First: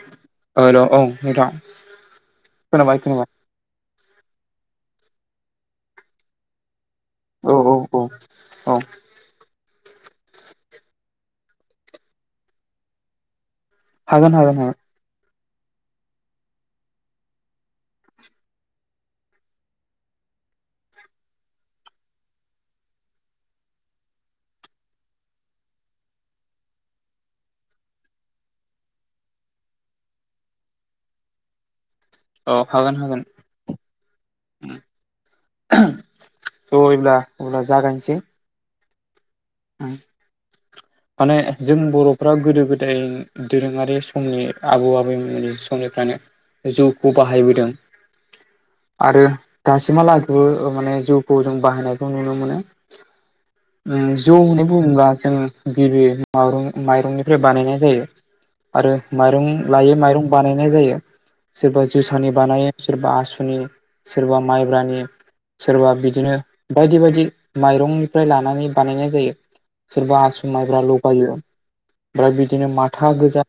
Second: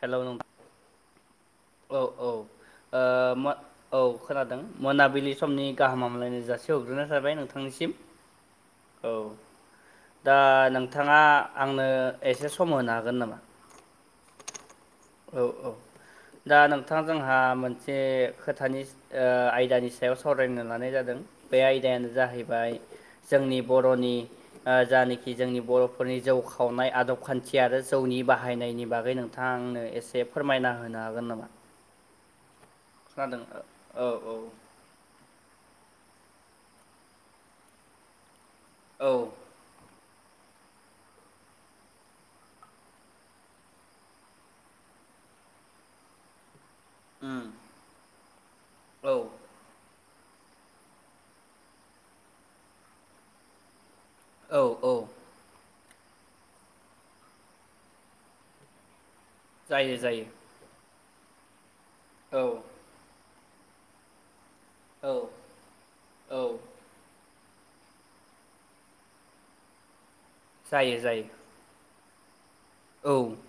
हेल' नों हेल' औ नोंथां औ औ ओ खोनाबाय खोनाबाय मो औ खोनादों मोनाबिलि समनि गाहाम हामलायनाय जासि हग्रोना- थाबाय औ औ नोंथांनिसिम औ औ। दा नोंथाङा आंनो एसे सम होनो हागोन नामा? हागोन हागोन हागोन। औ औ दा नोंथां जोंहा मोनसे खोथानि ओ आयदानि सायाव सावरायनो लानाय जादों बे आयदायानो जाहैबाय जोंनि बर'नि ओ जानाखि जोंनि बर'फोरनि जौ खावनाय आदब खान्थि आरो जौनि बाहायनायनि बाग गै नोंथां आंनो एसे फोरमायना होनो हागोन नामा? औ हागोन हागोन। खोनादों औ औ थ' हयब्ला अब्ला जागायसै औ। उम। माने जों बर'फ्रा गोदो गोदाय दोरोङारि समनि आबौ आबैमोननि समनिफ्रायनो जौखौ उम बाहायबोदों आरो औ दासिमहालागैबो ओ- माने जिउखौ जों बाहायनायखौ नुनो मोनो उम जौ औ होननानै औ बुङोब्ला जोङो गिबि मरं माइरंनिफ्राय बानायनाय जायो आरो माइरं लायोै जायो जायो माइरं बानाय- नाय जायो सोरबा जोसानि औ बानायो सोरबा आसुनि सोरबा माइब्रानि औ सोरबा औ बिदिनो बायदि बायदि माइरंनिफ्राय लानानै बानायनाय जायो सोरबा आसु माइब्रा जायो जायो लगायो ओमफ्राय बिदिनो औ माथा गोजा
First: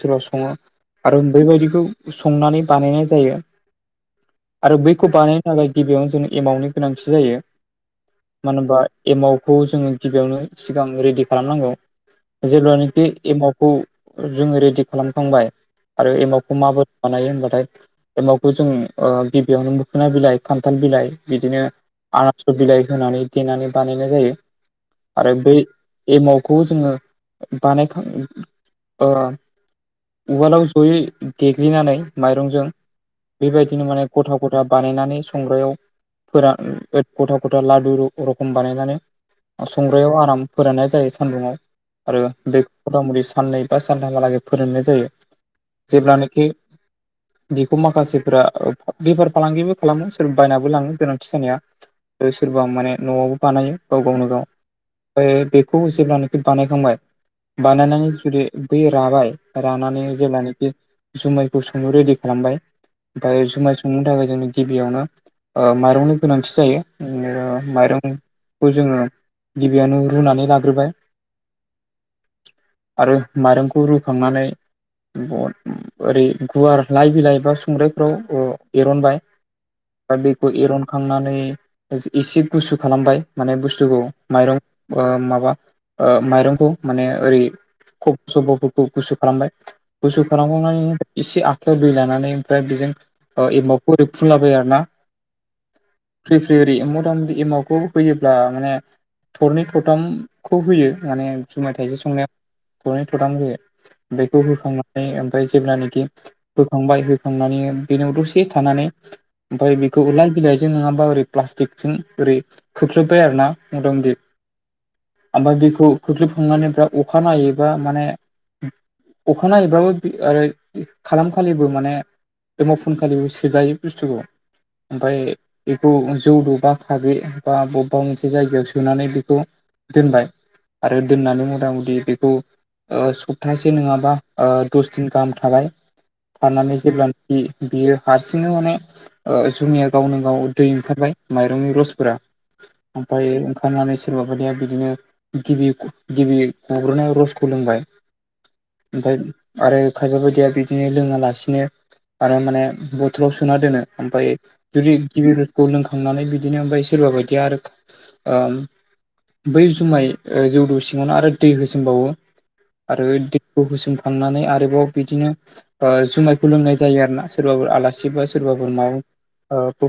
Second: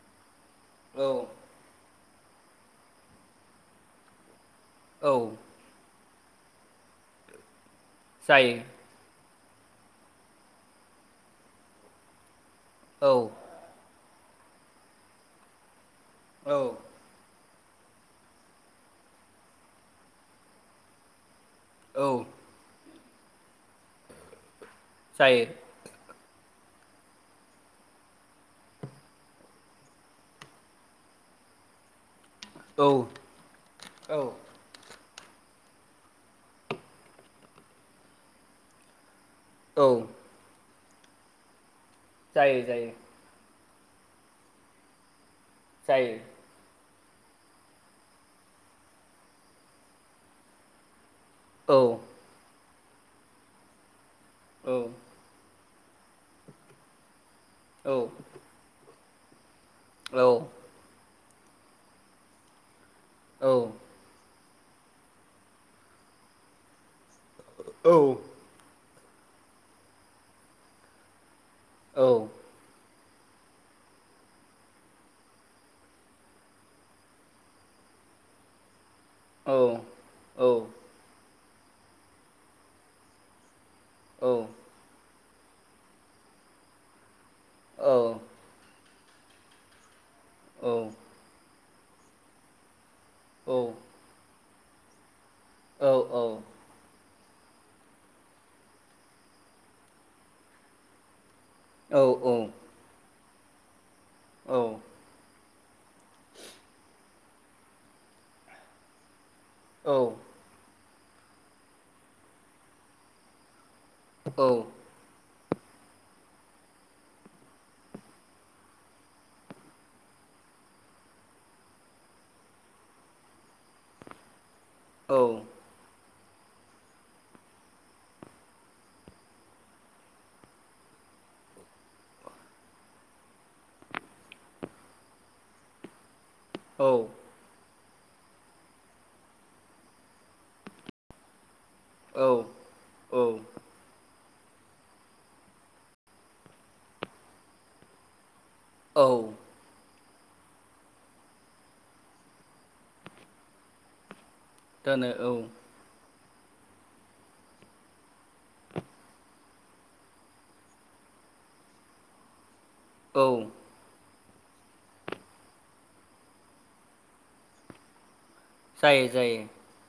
सोरबा सङो‌ औ आरो बेैबायदिखौ संनानै बानायनाय जायो आरो औ बैखौ बानाय थाखाय गिबियावनो जों एमावनि गोनांथि जायो मानो जायो होमबा एमावखौ जों- गिबियावनो सिगां रेडि खालामनांगौ जेब्लानाखि औ एमावखौ जोङो रेडि खालामखांबाय आरो औ एमावखौ माबो- बानायो होमबाथाय एमावखौ जों ओ गिबियावनो मोखोना बिलाइ खान्थाल बिलाइ बिदिनो- आनारस बिलाइ होनानै देनानै बानायनाय जायो। आरो जायो बै एमावखौ जोङो बानायखां ओ उवालाव जयै देग्लिनानै माइरंजों औ बेबायदिनो माने औ ग'था ग'- बानायनानै संग्रायाव फोरान ग'था ग'था लादु रखम बानायनानै औ संग्रायाव आराम फोराननाय जायो सान्दुुङाव आरो जायो बे जायो मथा मथि साननै बा सानथाम हालागै फोराननाय जायो जायो औ औ जेब्लानाखि बेखौ माखासेफोरा बेफार फालांगिबो खालामो सोरबा बायनाबो लाङो गोनांथि औ जानाया औ आरो सोरबा माने न'आवबो बानायो गाव गावनो गाव औ। ओमफ्राय बेखौ जेब्लानाखि बानायखांबाय बानायनानै जुदि बै राबाय औ रानानै जेब्लानाखि जुमायखौ संनो रेडि खालामबाय ओमफ्राय जुमाय- संनो थाखाय जोंनो गिबियावनो ओ माइरंनि गोनांथि जायो ओम ओ माइरं खौ जोङो गिबियावनो रुनानै लाग्रोबाय औ आरो मायरंखौ रुखांनानै बन ओरै गुवार लाइ बिलाइ बा संग्रायफ्राव ओ एरनबाय दा बेखौ औ एरनखांनानै एसे गुसु खालामबाय माने बुस्थुखौ माइरं ओ माबा ओ माइरंखौ माने ओरै ख'फ' स'फ' फोरखौ गुसु खालामबाय गुसु खालामनानै एसे आखायाव दै लानानै ओमफ्राय बेजों ओ एमाव हरै फुनलाबाय आरो ना फ्रि फ्रि ओरै सम एमावखौ होयोब्ला माने थरनै थरथामखौ होयो माने जुमाय थाइसे संनायाव थरनै थरथाम होयो बेखौ होखांनानै ओमफ्राय जेब्लानाखि होखांबाय खांनानै बेनाव दसे थानानै ओमफ्राय औ बेखौ लाय बिलाइ जों नङाब्ला ओरै प्लाटिक जों ओरै खोख्लोबबाय आरो ना मथा मथि औ ओमफ्राय बेखौ खोख्लोबखांनानै बिराद अखानायैबा माने अखानायैब्लाबो खालाम खालिबो माने एमाव फुनखालिबो सोजायो बुस्थुखौ औ ओमफ्राय बेखौ जौदो बा खाग्रि बा बबेबा मोनसे जायगायाव सोनानै बेखौ दोनबाय आरो दोननानै मथा मथि बेखौ ओ सप्तासे नङाबा दस दिन गाहाम थाबाय थानानै औ जेब्ला बियो हारसिंनो माने जुमाया गावनो गाव दै ओंखारबाय माइरंनि रस फोरा औ औ ओमफ्राय [unintelligible] सोरबा बायदिया बिदिनो गिबि गिबियै ग'ग्रोनाय रसखौ लोंबाय ओमफ्राय औ आरो खायफा बायदिया बिदिनो लोङालासिनो आरो माने बथलाव सोना दोनो ओमफ्राय जुदि दोनो औ गिबिफोरखौ लोंखांनानै बिदिनो ओमफ्राय सोरबा बादिया आरो ओ बै जुमाय जौदो सिङावनो आरो दै होसोमबावो आरो औ खौ होसोमखांनानै आरोबाव बिदिनो ओ जुमायखौ लोंनाय जायो आरोना सोरबाफोर आलासि बा सोरबा जायो जायो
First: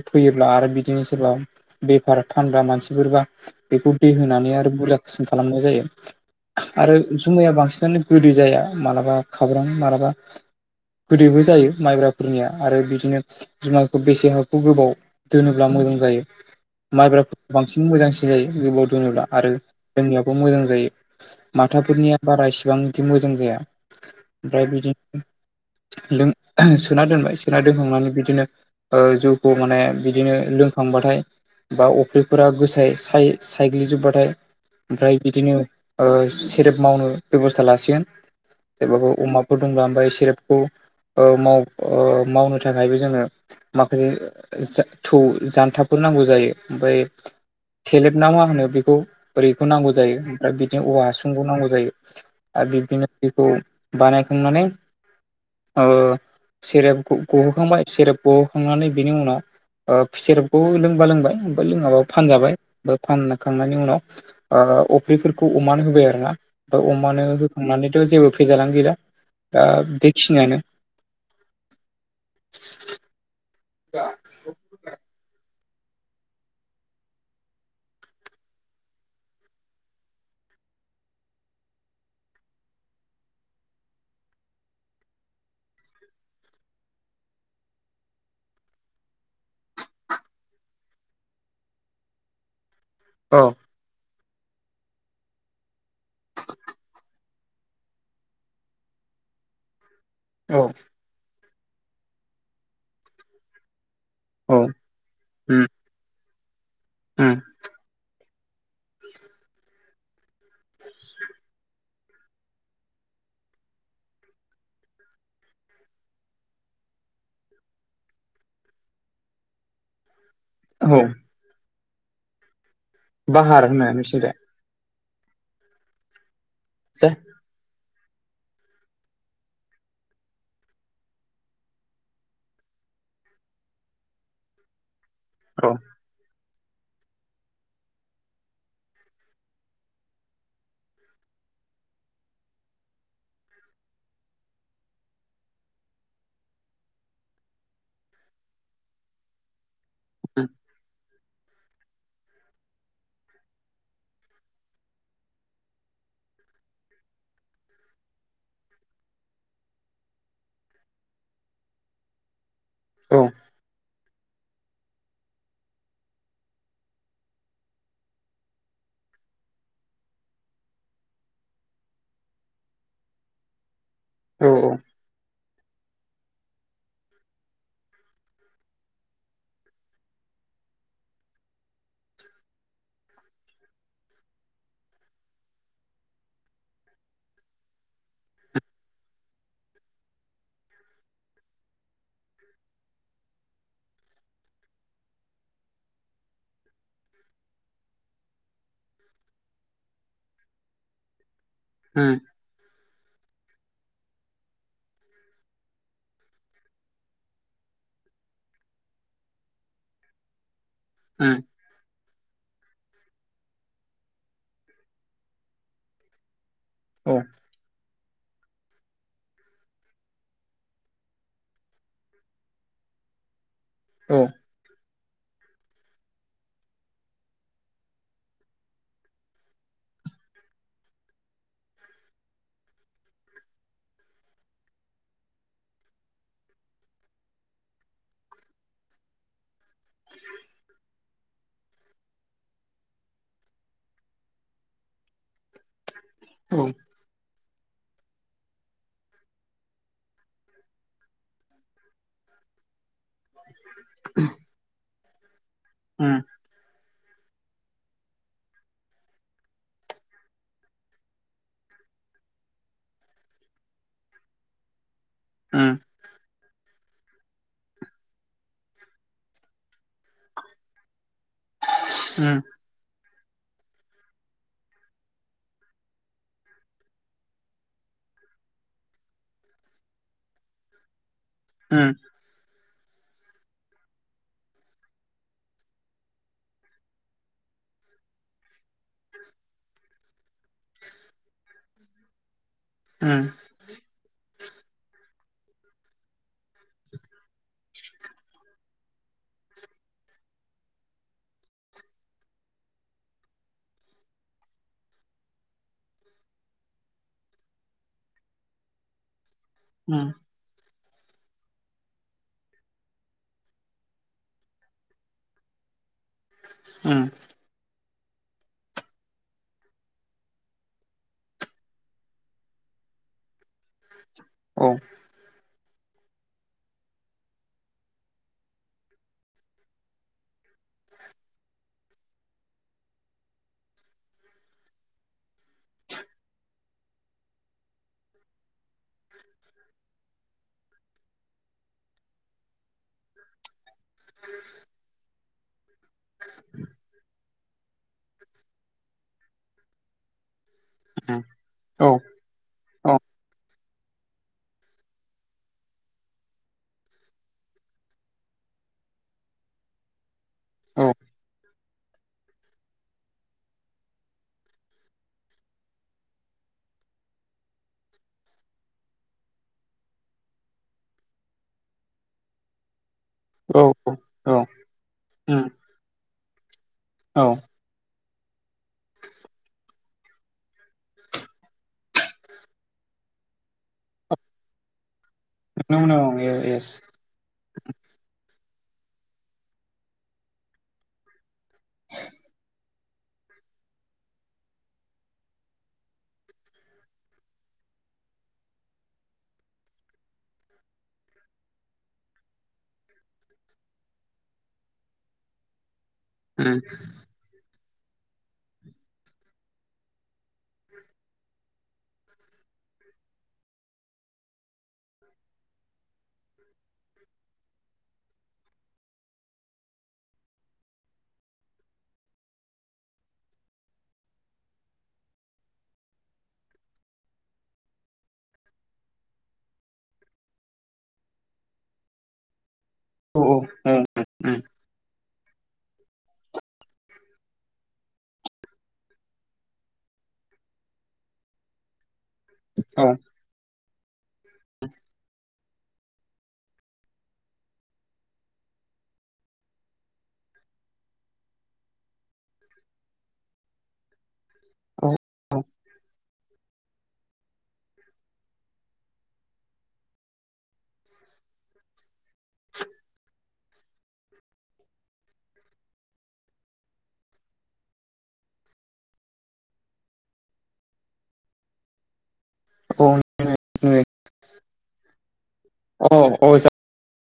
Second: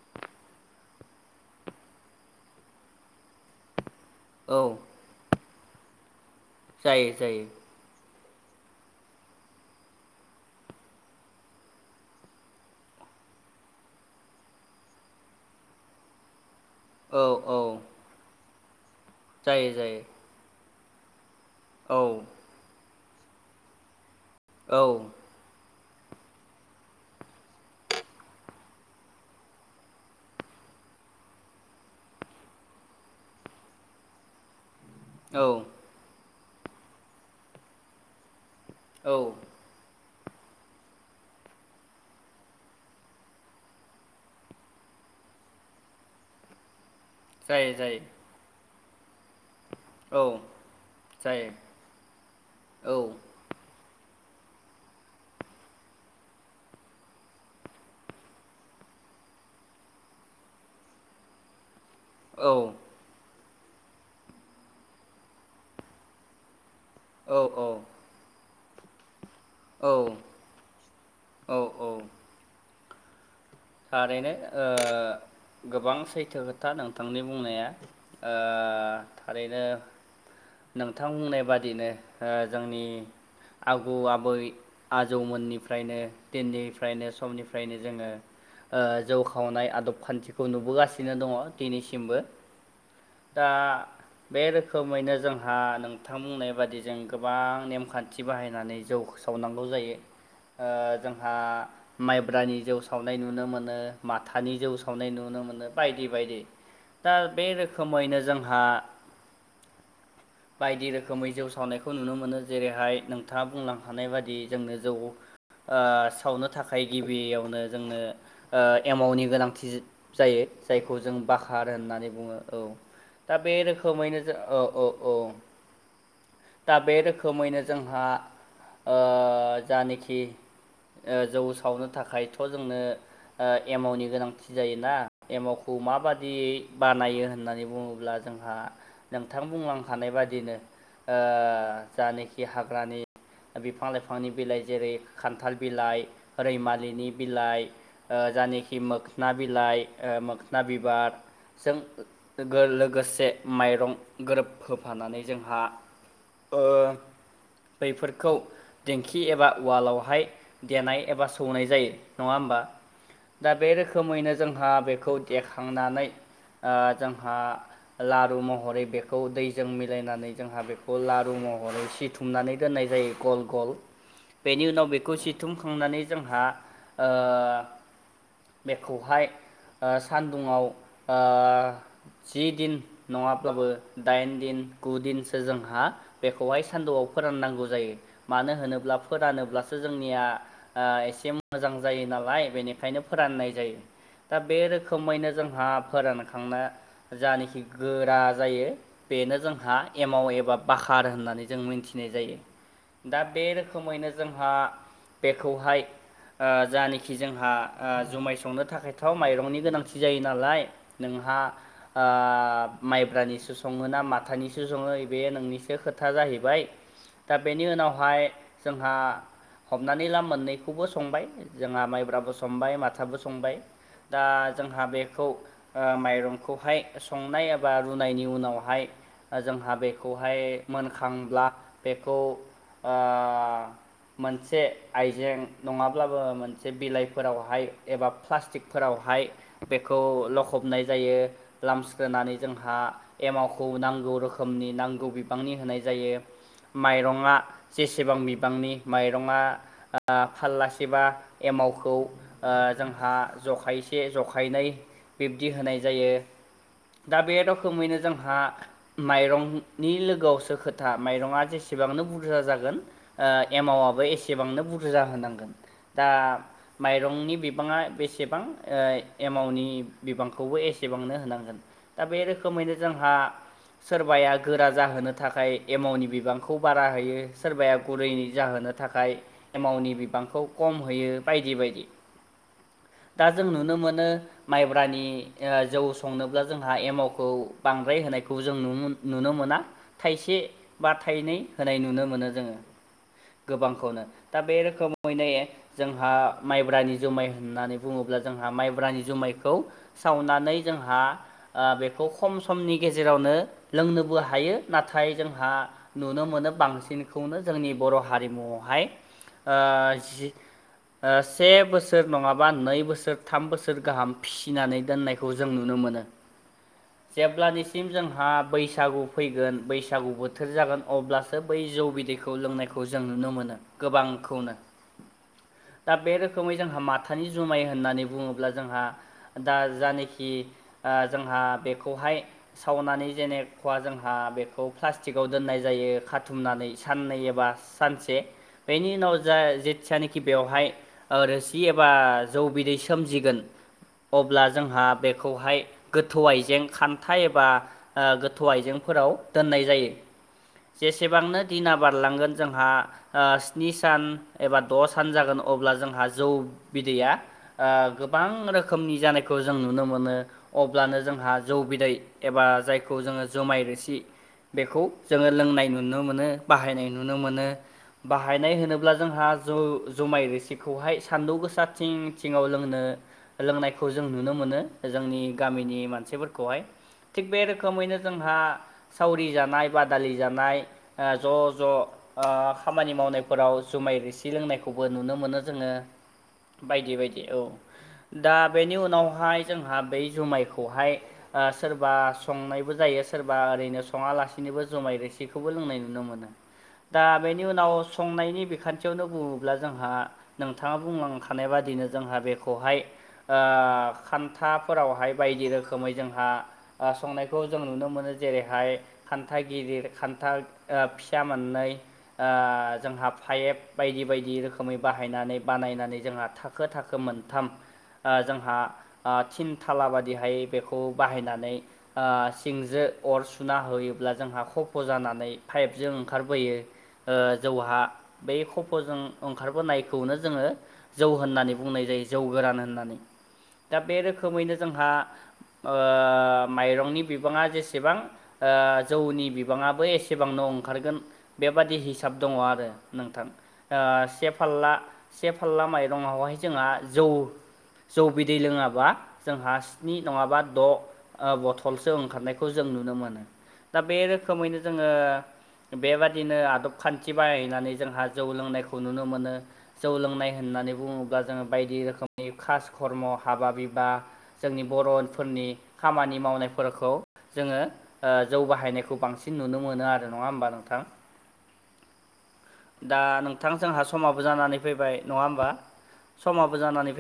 फैयोब्ला आरो बिदिनो सोरबा बेफार फानग्रा मानसिफोरबा बेखौ दै औ होनानै आरो बुरजासिन खालामनाय जायो आरो जायो जायो जुमाया बांसिनानो गोदै जाया मालाबा खाब्रां मालाबा गोदैबो जायो माइब्राफोरनिया आरो बिदिनो जुमायखौ बेसे हखौ गोबाव दोनोब्ला मोजां जायो औ औ माइब्राफोरा बांसिन मोजांसिन जायो गोबाव दोनोब्ला आरो जायो जायो लोंनायाबो मोजां जायो औ माथाफोरनिया बारा इसिबां बिदि मोजां जाया ओमफ्राय औ बिदिनो लों सोना दोनबाय सोना दोनहांनानै बिदिनो ओ जौखौ माने बिदिनो लोंखांबाथाय बा अफ्रिफोरा गोसाय साय सायग्लिजोब्बाथाय ओमफ्राय औ बिदिनो ओ सेरेप मावनो बेबस्था लासिगोन जेबाबो औ अमाफोर दंब्ला ओमफ्राय सेरेपखौ ओ माव मावनो थाखायबो जोङो माखासे थौ जान्थाफोर नांगौ जायो ओमफ्राय जायो जायो थेलेबना मा होनो बेखौ ओरैखौ नांगौ जायो औ ओमफ्राय बिदिनो औवा हासुंखौ नांगौ जायो आरो औ बिबदिनो बेखौ बानायखांनानै ओ सेरेब गहोखांबाय सेरेब गहोखांनानै बिनि उनाव ओ सेरबखौ लोंबा लोंबाय ओमफ्राय लोङाबा औ फानजाबाय बा फानखांनायनि उनाव ओ अफ्रिफोरखौ अमान होबाय आरोना ओ औ अमानो औ होखांनानैथ जेबो भेजालानो गैला ओ‌ बेखिनियानो औ औ थारैनो ओ गोबां सैथो खोथा नोंथांनि बुंनाया ओ थारैनो नोंथां बुंनाय बादिनो ओ जोंनि आबौ आबै आजौ मोननिफ्रायनो दिननिफ्रायनो समनिफ्रायनो जोङो ओ जौ खावनाय आदब खान्थिखौ नुनो गासिनो दङ दिनैसिमबो औ दा बे रोखोमैनो जोंहा नोंथां बुंनाय बादि जों गोबां नेमखान्थि बाहायनानै जौ सावनांगौ जायो ओ औ जोंहा माइब्रानि जौ सावनाय नुनो मोनो माथानि औ जौ सावनाय नुनो मोनो उम बायदि बायदि दा उम बे रो खोमैनो जोंहा बायदि रोखोमै जौ सावनायखौ नुनो मोनो जेरैहाय नोंथाङा बुंलां हानाय बाददि जोंनो जौ ओ सावनो थाखाय गिबियावनो जोंनो ओ एमावनि गोनांथि जायो जायखौ औ जों बखार होननानै बुङो औ दा बे बाहार होनो रोखोमैनो नोंसिनिजा जों औ औ औ दा जे रोखोमैनो जोंहा ओ जानखि ओ जौ सावनो थाखायथ जोंनो ओ एमावनि गोनांथि जायोना औ एमावखौ माबायदियै बानायो होननानै बुङोब्ला जोंहा नोंथां बुंलांखानाय बादिनो ओ जानोखि हाग्रानि बिफां लाइफांनि बिलाइ जेरै खान्थाल बिलाइ रैमालिनि बिलाइ जानोखि मोखोना बिलाइ उम मोखोना बिबार जों गो लोगोसे माइरं गोरोब होफानानै जोंहा ओ बैफोरखौ दिंखि एबा उवालावहाय देनाय एबा सौनाय जायो नङा होमबा औ दा बे रोखोमैनो जोंहा बेखौ देखांनानै ओ जोंहा लारु महरै बेखौ दैजों मिलायनानै जोंहा बेखौ लारुमहरै सिथु हुमनानै दोननाय जायो गल गल। औ बेनि उनाव बेखौ सिथुमखांनानै जोंहा ओ। बेखौहाय सान्दुङाव ओ। जि दिन नङाब्लाबो दाइन दिन गुदिनसो जोंहा। बेखौहाय सान्दौआव फोराननांगौ जायो मानो होनोब्ला फोरानोब्लासो जोंनिया। ओ एसे मोजां जायो नालाय बेनिखायनो फोराननाय जायो। दा बे रोखोमैनो जोंहा फोरानखांनो। जानखि गोरा जायो बेनो जोंहा एमाव एबा बाखार होननानै। जों मिथिनाय उम जायो। दा बे रोखोमैनो जोंहा बेखौहाय ओ जानखि जोंहा। ओ जुमाय संनो थाखायथ' माइरंनि गोनांथि जायो नालाय उम नोंहा। ओ माइब्रानिसो सङो ना माथानिसो सङो बे नोंनिसो खोथा जाहैबाय। औ दा बेनि उनावहाय जोंहा हमनानै ला मोननैखौबो संबाय जोंहा माइब्राबो संबाय। संबाय माथाबो संबाय दा। जोंहा बेखौ ओ माइरंखौहाय संनाय एबा रुनायनि उनावहाय। जोंहा बेखौहाय मोनखांब्ला बेखौ ओ। मोनसे आइजें नङाब्लाबो मोनसे बिलाइ। फोरावहाय एबा प्लास्टिकफोरावहाय बेखौ लखबनाय जायो। लामस्रोनानै जोंहा। एमावखौ नांगौ रोखोमनि नांगौ बिबांनि होनाय जायो। औ। माइरङा जेसेबां बिबांनि माइरङा। ओ फाललासेबा एमावखौ। ओ जोंहा जखायसे जखायनै बिब्दि होनाय जायो। उम उम दा बे रोखोमैनो जोंहा। माइरंनि लोगोआवसो खोथा माइरङा जेसेबांनो बुरजा जागोन। ओ एमावआबो एसेबांनो बुरजा होनांगोन उम दा। माइरंनि बिबाङा बेसेबां ओ एमावनि बिबांखौबो एसेबांनो होनांगोन। दा बे उम रोखोमैनो जोंहा। सोरबाया गोरा जाहोनो थाखाय एमावनि बिबांखौ बारा होयो सोरबाया गुरै जाहोनो थाखाय एमावनि बिबांखौ खम होयो बायदि बायदि। उम दा जों नुनो मोनो। माइब्रानि ओ जौ संनोब्ला जोंहा एमावखौ बांद्राय होनायखौ जों नुनो मोना। थाइसे बा थाइनै होनाय नुनो मोनो जोङो। उम। गोबांखौनो दा बे रोखोमै नायो जोंहा। माइब्रानि जुमाय होननानै बुङोब्ला जोंहा माइब्रानि जुमायखौ सावनानै जोंहा। ओ बेखौ खम समनि गेजेरावनो लोंनोबो हायो नाथाय जोंहा। नुनो मोनो बांसिनखौनो जोंनि बर' हारिमुआवहाय ओ उम जि ओ से बोसोर नङाबा नै बोसोर थाम बोसोर गाहाम फिसिनानै दोननायखौ जों नुनो मोनो। [unintelligible] उम। जेब्लानिसिम जोंहा बैसागु फैगोन बैसागु बोथोर जागोन अब्ला। बै जौ बिदैखौ लोंनायखौ जों नुनो मोनो गोबांखौ। औ उम औ। दा बेरोखोमै जोंहा माथानि जुमाय होन्नानै बुङोब्ला जोंहा। दा जानोखि ओ जोंहा बेखौहाय। सावनानै जेनेखवा जोंहा बेखौ प्लास्टिकआव दोन्नाय जायो खाथुमनानै साननै एबा सानसे बेनि उनाव जा जेथियानो खि बेवहाय ओ रोसि एबा जौ बिदै सोमजिगोन अब्ला जोंहा बेखौहाय गोथौ आइजें खान्था एबा ओ गोथौ आइजेंफोराव दोननाय जायो। जेसेबांनो दिना औ बारलांगोन जोंहा औ ओ स्नि सान एबा द' सान जागोन अब्ला जोंहा जौ बिदैया ओ गोबां रोखोमनि जानायखौ जों नुनो मोनो औ अब्लानो जोंहा जौ बिदै एबा जायखौ जोङो जोमाय रोसि बेखौ जोङो लोंनाय नुनो मोनो बाहायनाय नुनो मोनो। बाहायनाय होनोब्ला जोंहा जौ जुमाय रिसिखौहाय सान्दुं गोसा थिं थिंआव लोंनो औ लोंनायखौ जों नुनो औ मोनो जोंनि उम गामिनि मानसिफोरखौहाय औ थिग बे रोखोम रोखोमैनो जोंहा सावरि जानाय बादालि जानाय आ ज' ज' आ खामानि मावनायफोराव जुमाय रोसि लोंनायखौबो नुनो मोनो। जोङो नोंगौ नोंगौ ए एस बायदि बायदि औ दा बेनि उनावहाय जोंहा बै जुमायखौहाय आ सोरबा संनायबो जायो सोरबा ओरैनो सङालासिनोबो जुमाय रोसिखौबो लोंनाय नुनो मोनो। दा बेनि उनाव संनायनि बिखान्थि बुङोब्ला जोंहा नोंथाङा बुंलांखानाय बादिनो जोंहा बेखौहाय आ खान्थाफोरावहाय बायदि रोखोमै जोंहा उम आ संनाय खौ जों नुनो मोनो जेरैहाय खान्था‌ गिदिर खान्था ओ फिसा मोननै ओ जोंहा फाइफ बायदि बायदि रोखोमै बाहायनानै बानायनानै जोंहा थाखो थाखो मोनथाम आ जोंहा आ थिन थाला बादिहाय बेखौ बाहायनानै आ सिंजों अर सुना होयोब्ला जोंहा खफ' जानानै पाइपजों ओंखारबोयो। ओ जौहा बै खफ खफ' जों ओंखारबोनायखौनो जोङो जौ होननानै बुंनाय जायो जौ गोरान होननानै। औ औ दा उम बे रोखोमैनो जोंहा ओ माइरंनि बिबाङा जेसेबां ओ जौनि बिबाङाबो एसेबांनो अंखारगोन बेबादि हिसा साब दङ आरो औ नोंथां ओ से फाल्ला से फाल्ला माइरंआवहाय जोंहा जौ जौ बिदै लोङाबा जोंहा स्नि नङाबा द' ओ बथलसो ओंखारनायखौ जों नुनो मोनो। दा बे रोखोमैनो औ जोङो औ बेबादिनो आदब खान्थि बाहायनानै जोंहा जौ लोंनायखो खौ‌ नुनो मोनो। जौ लोंनाय होननानै बुङोब्ला जोङो बायदि रोखोमनि खास खर्म' हाबा बिबा जोंनि बर'फोरनि खामानि मावनायफोरखौ जोङो ओ जौ बाहायनायखौ बांसिन नुनो मोनो आरो नङा होमबा नोंथां। दा नोंथां जोंहा समाबो जानानै फैबाय नङा होमबा औ औ औ समाबो जानानैै